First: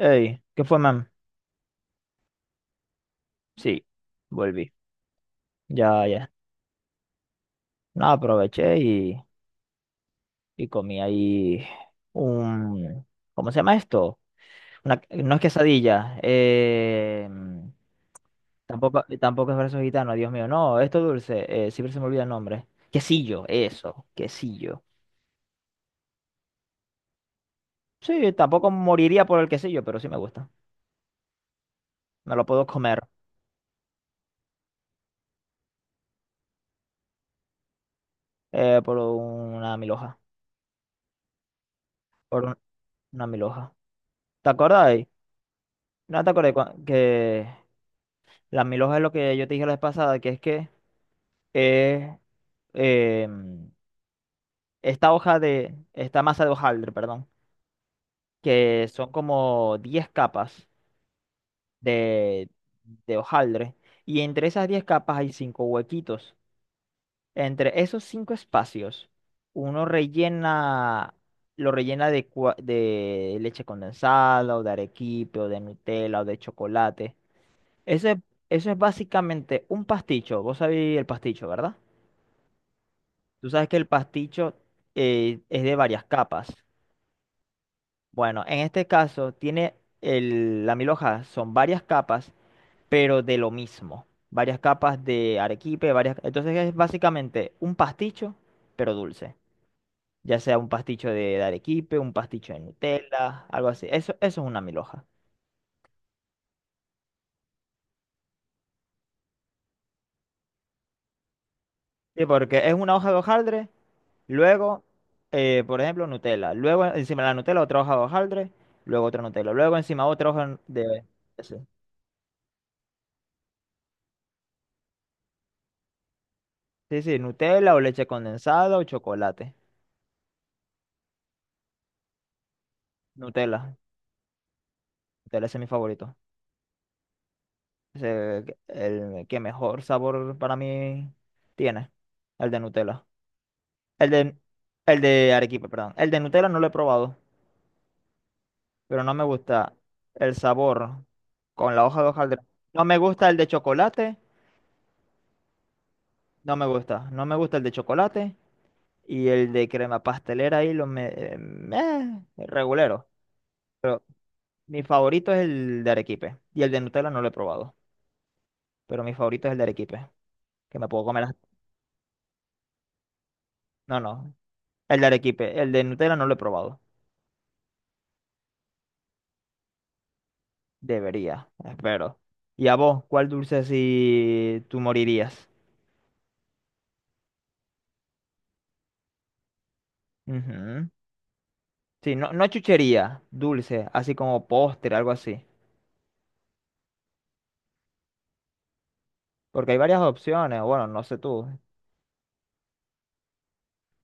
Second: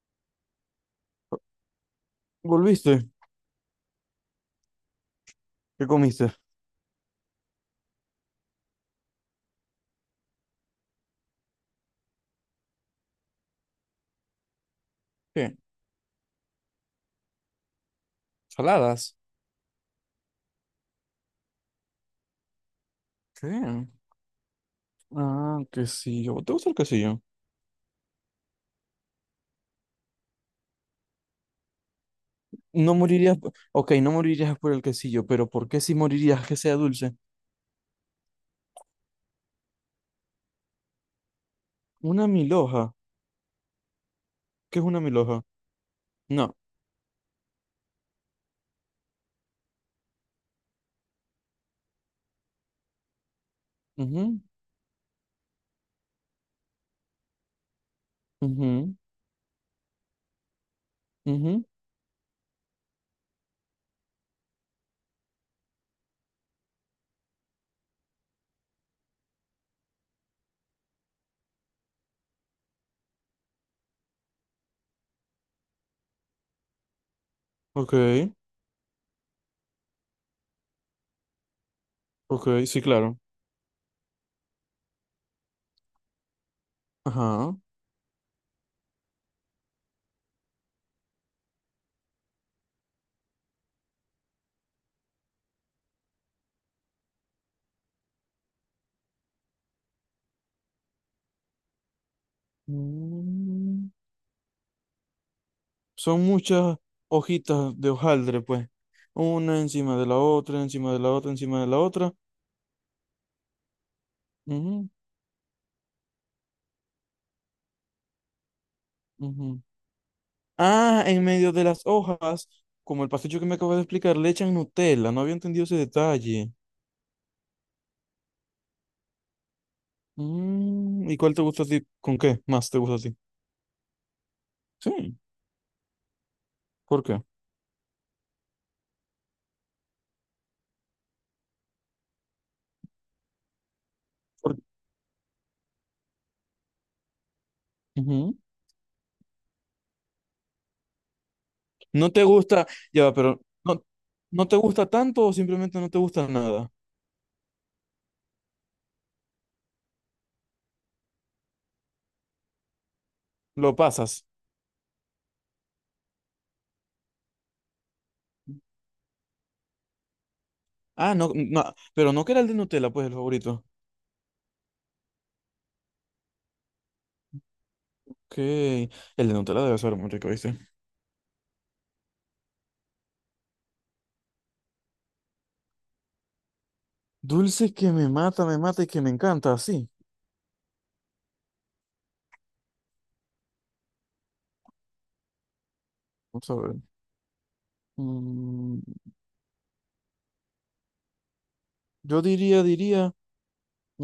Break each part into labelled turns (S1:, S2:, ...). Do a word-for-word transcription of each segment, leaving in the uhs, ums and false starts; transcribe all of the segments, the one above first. S1: Ey, ¿qué fue, man?
S2: ¿Volviste?
S1: Sí, volví.
S2: ¿Qué
S1: Ya,
S2: comiste?
S1: ya. No, aproveché y, y comí ahí un... ¿Cómo se llama esto? Una, no es
S2: ¿Qué?
S1: quesadilla. Eh, tampoco,
S2: ¿Saladas?
S1: tampoco es verso gitano, Dios mío. No, esto dulce. Eh, siempre se me olvida el nombre. Quesillo,
S2: ¿Qué?
S1: eso. Quesillo.
S2: Ah, quesillo. ¿Te gusta el quesillo?
S1: Sí, tampoco moriría por el quesillo, pero sí me gusta. Me lo puedo
S2: No
S1: comer
S2: morirías, p- ok, no morirías por el quesillo, pero ¿por qué si morirías que sea dulce?
S1: eh, por una milhoja.
S2: Una
S1: Por un-
S2: milhoja.
S1: una milhoja. ¿Te
S2: ¿Qué es una
S1: acordáis?
S2: milhoja?
S1: No te acordé
S2: No.
S1: que... Las mil hojas es lo que yo te dije la vez pasada, que es que es em,
S2: Mhm.
S1: esta hoja de, esta masa de hojaldre, perdón, que
S2: Mhm.
S1: son como diez capas
S2: Mhm.
S1: de, de hojaldre, y entre esas diez capas hay cinco huequitos. Entre esos cinco espacios, uno rellena, lo rellena de, cua- de leche condensada, o de arequipe, o de Nutella, o de chocolate.
S2: Ok,
S1: Eso es, eso es básicamente un pasticho. Vos sabéis el pasticho, ¿verdad?
S2: ok, sí, claro.
S1: Tú sabes que el pasticho eh, es de varias capas.
S2: Ajá.
S1: Bueno, en este caso tiene el, la milhoja, son varias capas, pero de lo mismo. Varias capas de arequipe, varias... Entonces es básicamente un pasticho, pero dulce. Ya sea un pasticho de, de arequipe, un pasticho de Nutella, algo así.
S2: Mm,
S1: Eso, eso es una milhoja.
S2: son muchas hojitas de hojaldre, pues. Una encima de la otra, encima de la otra, encima de la otra.
S1: Sí, porque es una hoja de hojaldre, luego, eh, por ejemplo, Nutella. Luego encima de la Nutella otra hoja de hojaldre, luego otra Nutella.
S2: Mhm.
S1: Luego encima otra hoja
S2: Ah,
S1: de...
S2: en medio de las hojas, como el pasticho que me acabas de explicar, le echan Nutella. No había entendido ese detalle.
S1: Sí, sí, Nutella o leche condensada o chocolate.
S2: Mm, ¿y cuál te gusta a ti? ¿Con qué más te gusta a ti?
S1: Nutella.
S2: Sí,
S1: Nutella ese es mi favorito.
S2: ¿por qué?
S1: Es el, el que mejor sabor para mí tiene. El de Nutella. El de,
S2: Por-
S1: el de Arequipa, perdón. El de Nutella no lo he probado,
S2: Ujú.
S1: pero no me gusta el sabor con la hoja de
S2: No te
S1: hojaldre.
S2: gusta,
S1: No me
S2: ya, va,
S1: gusta el
S2: pero
S1: de
S2: no,
S1: chocolate.
S2: no te gusta tanto o simplemente no te gusta
S1: No me
S2: nada.
S1: gusta. No me gusta el de chocolate. Y el de crema pastelera ahí lo me... eh, meh, regulero.
S2: Lo
S1: Pero
S2: pasas.
S1: mi favorito es el de Arequipe. Y el de Nutella no lo he probado. Pero mi favorito es el de Arequipe, que me puedo
S2: Ah,
S1: comer.
S2: no,
S1: hasta-
S2: no, pero no que era el de Nutella, pues el favorito.
S1: No, no, el de Arequipe, el de Nutella no lo he probado.
S2: Ok, el de Nutella debe ser muy rico, ¿viste?
S1: Debería, espero. ¿Y a vos, cuál dulce si tú morirías?
S2: Dulce que me mata, me mata y que me encanta, sí.
S1: Ujú. Sí, no, no chuchería, dulce, así como postre, algo así.
S2: Vamos a ver. Mm,
S1: Porque hay varias opciones, bueno, no sé tú.
S2: yo diría, diría.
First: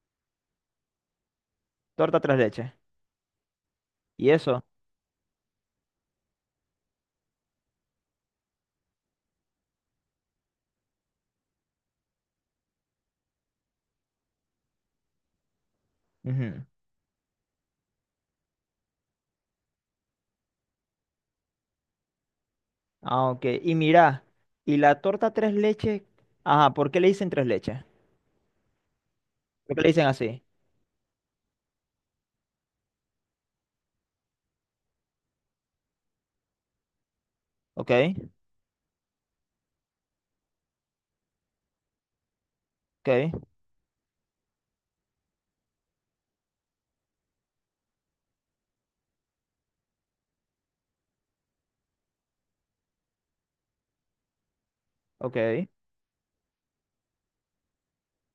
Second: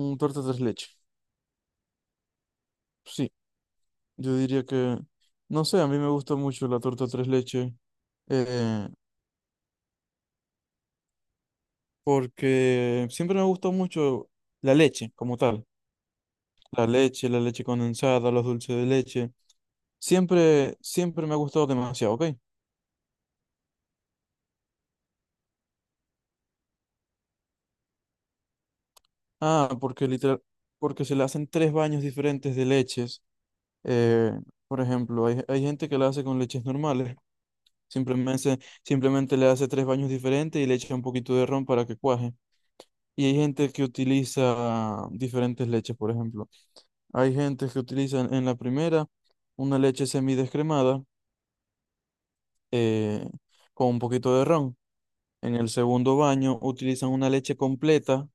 S2: Un torta tres leches.
S1: Torta tres leches.
S2: Sí,
S1: ¿Y
S2: yo diría
S1: eso?
S2: que, no sé, a mí me gusta mucho la torta tres leches, eh, porque siempre me gustó mucho la leche como tal.
S1: Ujú.
S2: La leche, la leche condensada, los dulces de leche. Siempre, siempre me ha gustado demasiado, ¿ok?
S1: Ah, ok. Y mira, ¿y la torta tres leches? Ajá, ¿por qué le dicen tres leches?
S2: Ah,
S1: ¿Por qué le dicen
S2: porque
S1: así?
S2: literal, porque se le hacen tres baños diferentes de leches. Eh, por ejemplo, hay, hay gente que la hace con leches normales.
S1: Ok,
S2: Simplemente, simplemente le hace tres baños diferentes y le echa un poquito de ron para que cuaje. Y hay
S1: ok,
S2: gente que utiliza diferentes leches, por ejemplo. Hay gente que utiliza en en la primera una leche semidescremada, eh, con un poquito de ron. En
S1: ok,
S2: el segundo baño utilizan una leche completa,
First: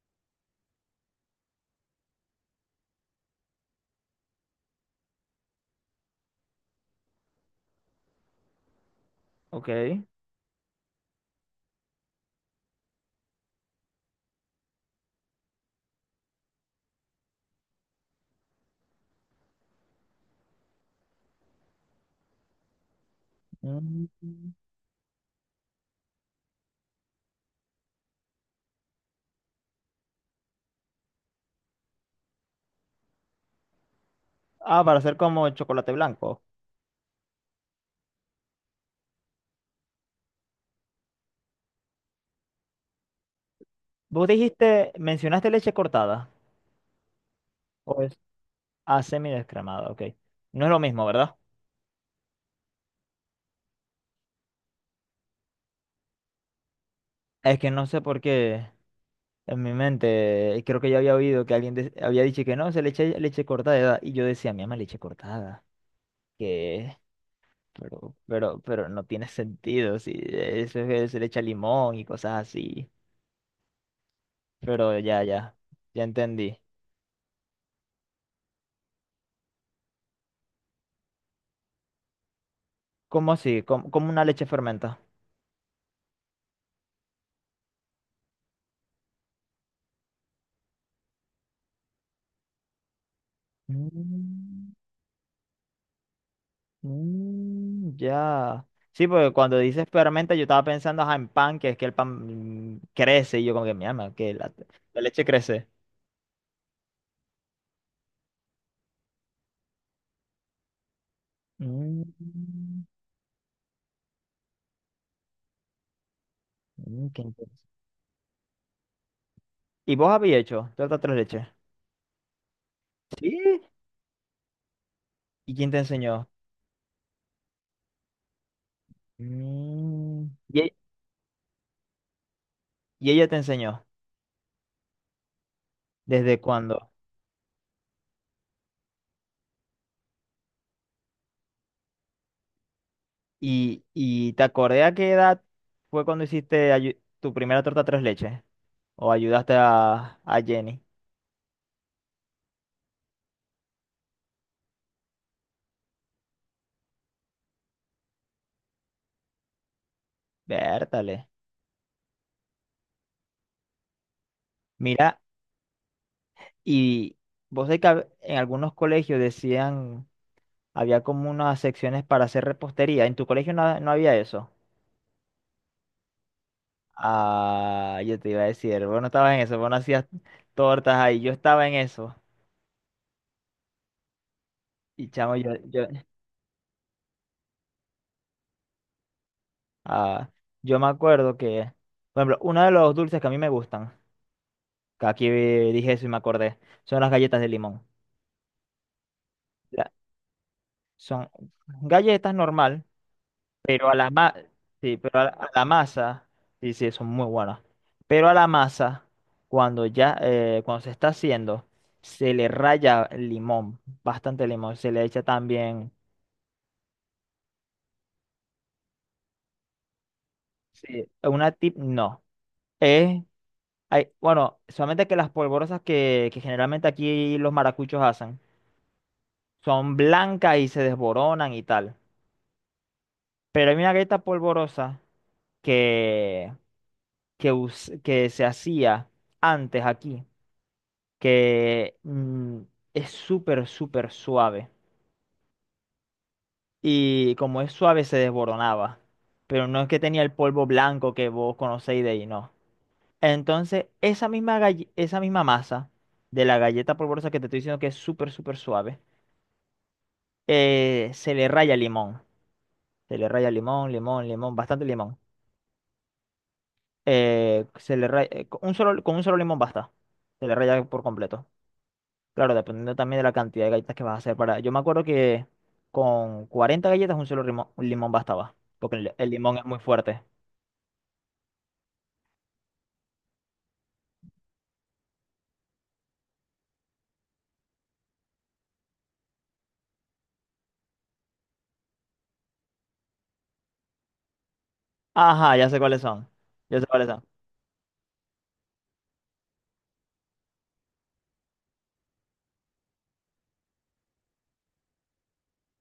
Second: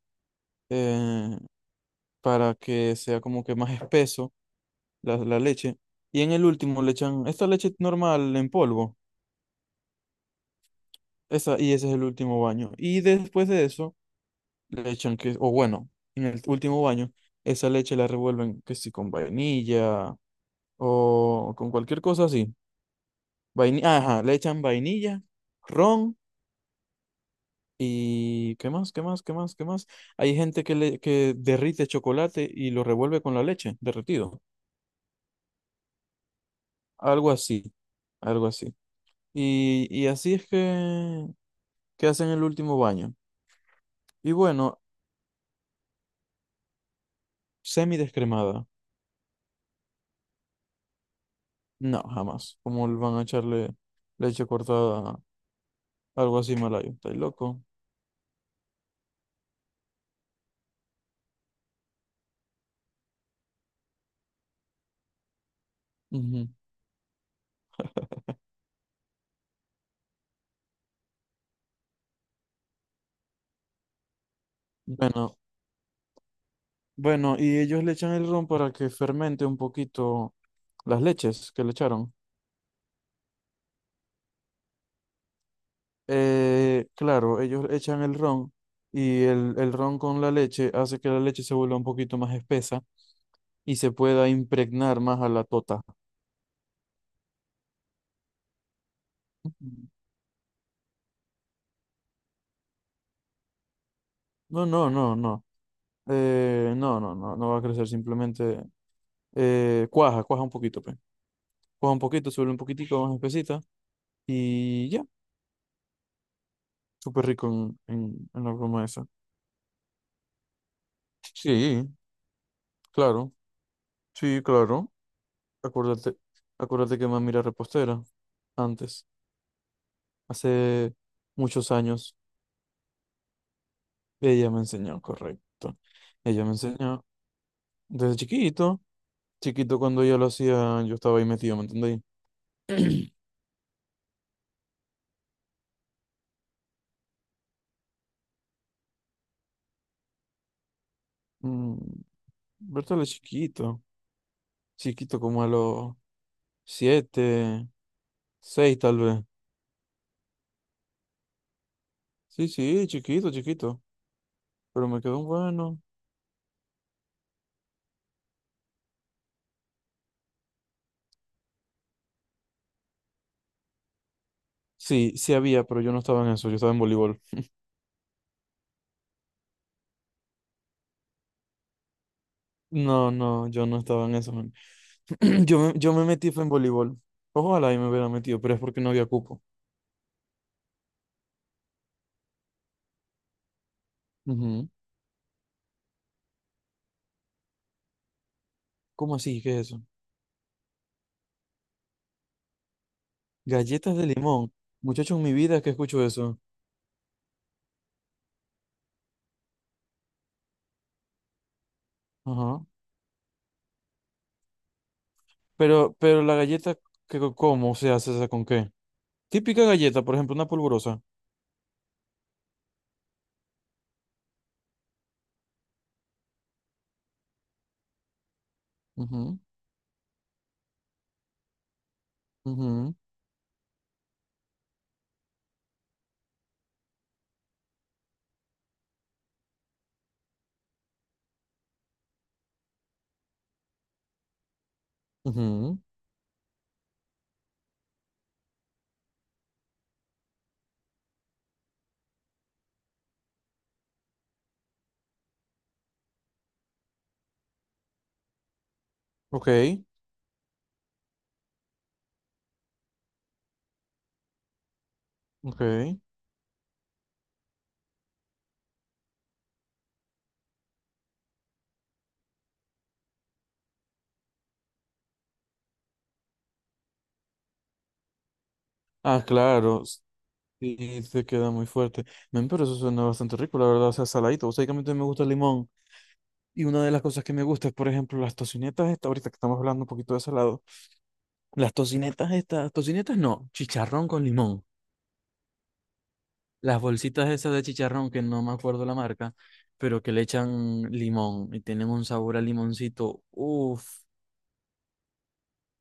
S2: eh, para que sea como que más espeso la, la leche. Y en el último le echan esta leche normal en polvo.
S1: ok.
S2: Esa, y ese es el último baño. Y después de eso le echan que, o bueno, en el último baño, esa leche la revuelven que si con vainilla o con cualquier cosa así. Vainilla, ajá, le
S1: Mm.
S2: echan vainilla, ron y ¿qué más? ¿Qué más? ¿Qué más? ¿Qué más? Hay gente que le que derrite chocolate y lo revuelve con la leche, derretido.
S1: Ah, para hacer como el chocolate blanco.
S2: Algo así, algo así. Y, y así es que, que hacen el último baño.
S1: Vos
S2: Y bueno,
S1: dijiste, mencionaste leche cortada.
S2: semi
S1: O es
S2: descremada.
S1: ah, semidescremada, ok. No es lo mismo, ¿verdad?
S2: No, jamás. ¿Cómo le van a echarle leche cortada? Algo así malayo. ¿Estáis
S1: Es
S2: loco?
S1: que no sé por qué en mi mente, eh, creo que yo había oído que alguien de- había dicho que no, se le echa leche cortada. Y yo decía, mi ama, leche cortada.
S2: Ujú.
S1: Que Pero, pero, pero no tiene sentido. Si eso es que se le echa limón y cosas así. Pero ya,
S2: Bueno,
S1: ya, ya entendí.
S2: bueno, y ellos le echan el ron para que fermente un poquito las leches que le echaron.
S1: ¿Cómo así? ¿Cómo, cómo una leche fermenta?
S2: Eh, claro, ellos echan el ron y el, el ron con la leche hace que la leche se vuelva un poquito más espesa y se pueda
S1: Mm.
S2: impregnar más a la tota.
S1: Mm, ya. Sí, porque cuando dices fermenta, yo estaba pensando ajá, en pan, que es que el pan mm, crece, y yo como que mi alma, que la,
S2: No, no,
S1: la
S2: no,
S1: leche
S2: no.
S1: crece.
S2: Eh, no, no, no, no va a crecer, simplemente eh, cuaja, cuaja un poquito, pues. Cuaja un poquito, se vuelve un
S1: Mm,
S2: poquitico más espesita y ya,
S1: mm, qué
S2: súper rico
S1: interesante.
S2: en, en, en la broma esa.
S1: ¿Y vos habías hecho torta tres leches?
S2: Sí, claro,
S1: Sí.
S2: sí, claro.
S1: ¿Y quién te
S2: Acuérdate,
S1: enseñó?
S2: acuérdate que mami era repostera antes.
S1: Mm, ¿Y, e-
S2: Hace muchos años
S1: y ella te enseñó?
S2: ella me enseñó, correcto.
S1: ¿Desde
S2: Ella me
S1: cuándo?
S2: enseñó desde chiquito. Chiquito cuando ella lo hacía, yo estaba ahí metido, ¿me entendéis?
S1: ¿Y, y te acordé a qué edad fue cuando hiciste ayu- tu primera torta tres leches? ¿O ayudaste a, a Jenny?
S2: Mm, Bertale chiquito. Chiquito como a los siete, seis tal vez.
S1: Vértale.
S2: Sí, sí, chiquito, chiquito. Pero me
S1: Mira.
S2: quedó un bueno.
S1: Y vos sabés que hab- en algunos colegios decían, había como unas secciones para hacer repostería. En tu colegio no, no había eso.
S2: Sí, sí había, pero yo no estaba en eso, yo estaba en voleibol.
S1: Ah, yo te iba a decir, vos no estabas en eso, vos no hacías tortas ahí, yo estaba en eso.
S2: No, no, yo no estaba en eso, man.
S1: Y chamo, yo,
S2: Yo me,
S1: yo,
S2: yo me metí fue en voleibol. Ojalá y me hubiera metido, pero es porque no había cupo.
S1: ah, yo me acuerdo que, por ejemplo, uno de los dulces que a mí me gustan,
S2: Ujú.
S1: que aquí dije eso y me acordé, son las galletas de limón.
S2: ¿Cómo así? ¿Qué es eso?
S1: La- Son galletas normal. Pero a
S2: Galletas de
S1: la ma-
S2: limón.
S1: sí,
S2: Muchachos,
S1: pero
S2: en
S1: a la,
S2: mi
S1: a
S2: vida
S1: la
S2: que escucho
S1: masa,
S2: eso.
S1: sí, sí, son muy buenas. Pero a la masa, cuando ya, eh, cuando se está haciendo, se le
S2: Ajá.
S1: raya limón, bastante limón, se le echa también,
S2: Pero, pero la galleta, ¿qué, ¿cómo se hace esa con qué? Típica galleta, por ejemplo, una polvorosa.
S1: sí, una tip, no. Es hay- bueno, solamente que las polvorosas que, que generalmente aquí los maracuchos hacen,
S2: Ujú,
S1: son blancas y se desboronan y tal.
S2: ujú,
S1: Pero hay una galleta polvorosa que, que, us- que se hacía antes aquí. Que mm, es súper, súper suave.
S2: ujú.
S1: Y como es suave, se desboronaba. Pero no es que tenía el polvo blanco que vos conocéis de ahí, no. Entonces, esa misma, galle- esa misma masa de la galleta polvorosa que te estoy diciendo que es súper, súper suave,
S2: Ok,
S1: eh, se le raya limón. Se le raya limón, limón, limón, bastante limón.
S2: ok.
S1: Eh, se le raya, eh, con un solo, con un solo limón basta. Se le raya por completo. Claro, dependiendo también de la cantidad de galletas que vas a hacer para... Yo me acuerdo que con cuarenta galletas un solo limón, un limón bastaba, porque el,
S2: Ah,
S1: el limón es muy
S2: claro.
S1: fuerte.
S2: Sí, se queda muy fuerte. Men, pero eso suena bastante rico, la verdad. O sea, saladito. O sea, que a mí también me gusta el limón. Y una de las cosas que me gusta es, por ejemplo, las tocinetas estas, ahorita que estamos hablando un poquito de salado. Las tocinetas estas, tocinetas no, chicharrón con limón.
S1: Ajá, ya sé cuáles son. Ya
S2: Las
S1: sé cuáles son.
S2: bolsitas esas de chicharrón, que no me acuerdo la marca, pero que le echan limón y tienen un sabor a limoncito. Uf,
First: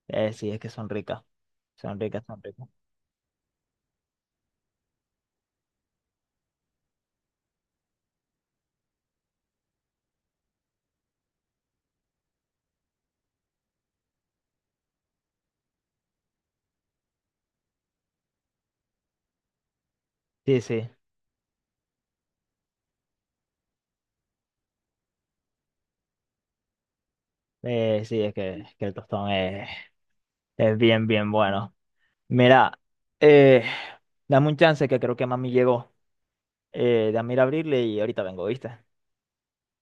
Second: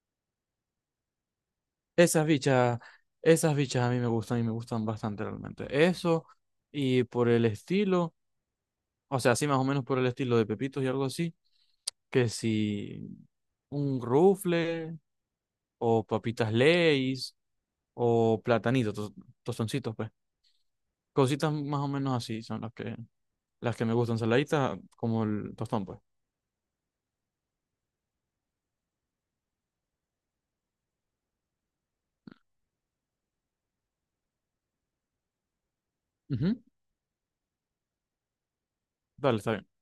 S1: Eh, sí, es que son ricas. Son ricas,
S2: esas
S1: son ricas.
S2: bichas, esas bichas a mí me gustan y me gustan bastante realmente. Eso y por el estilo, o sea, sí, más o menos por el estilo de pepitos y algo así, que si un rufle o papitas Lay's o platanitos, tos- tostoncitos, pues.
S1: Sí, sí.
S2: Cositas más o menos así son las que, las que me gustan, saladitas como el tostón, pues.
S1: Eh, sí, es que, es que el tostón es, es bien, bien bueno. Mira, eh, dame un chance que creo que mami llegó.
S2: Ujú.
S1: Eh, dame ir a abrirle y ahorita vengo, ¿viste?
S2: Dale, está bien.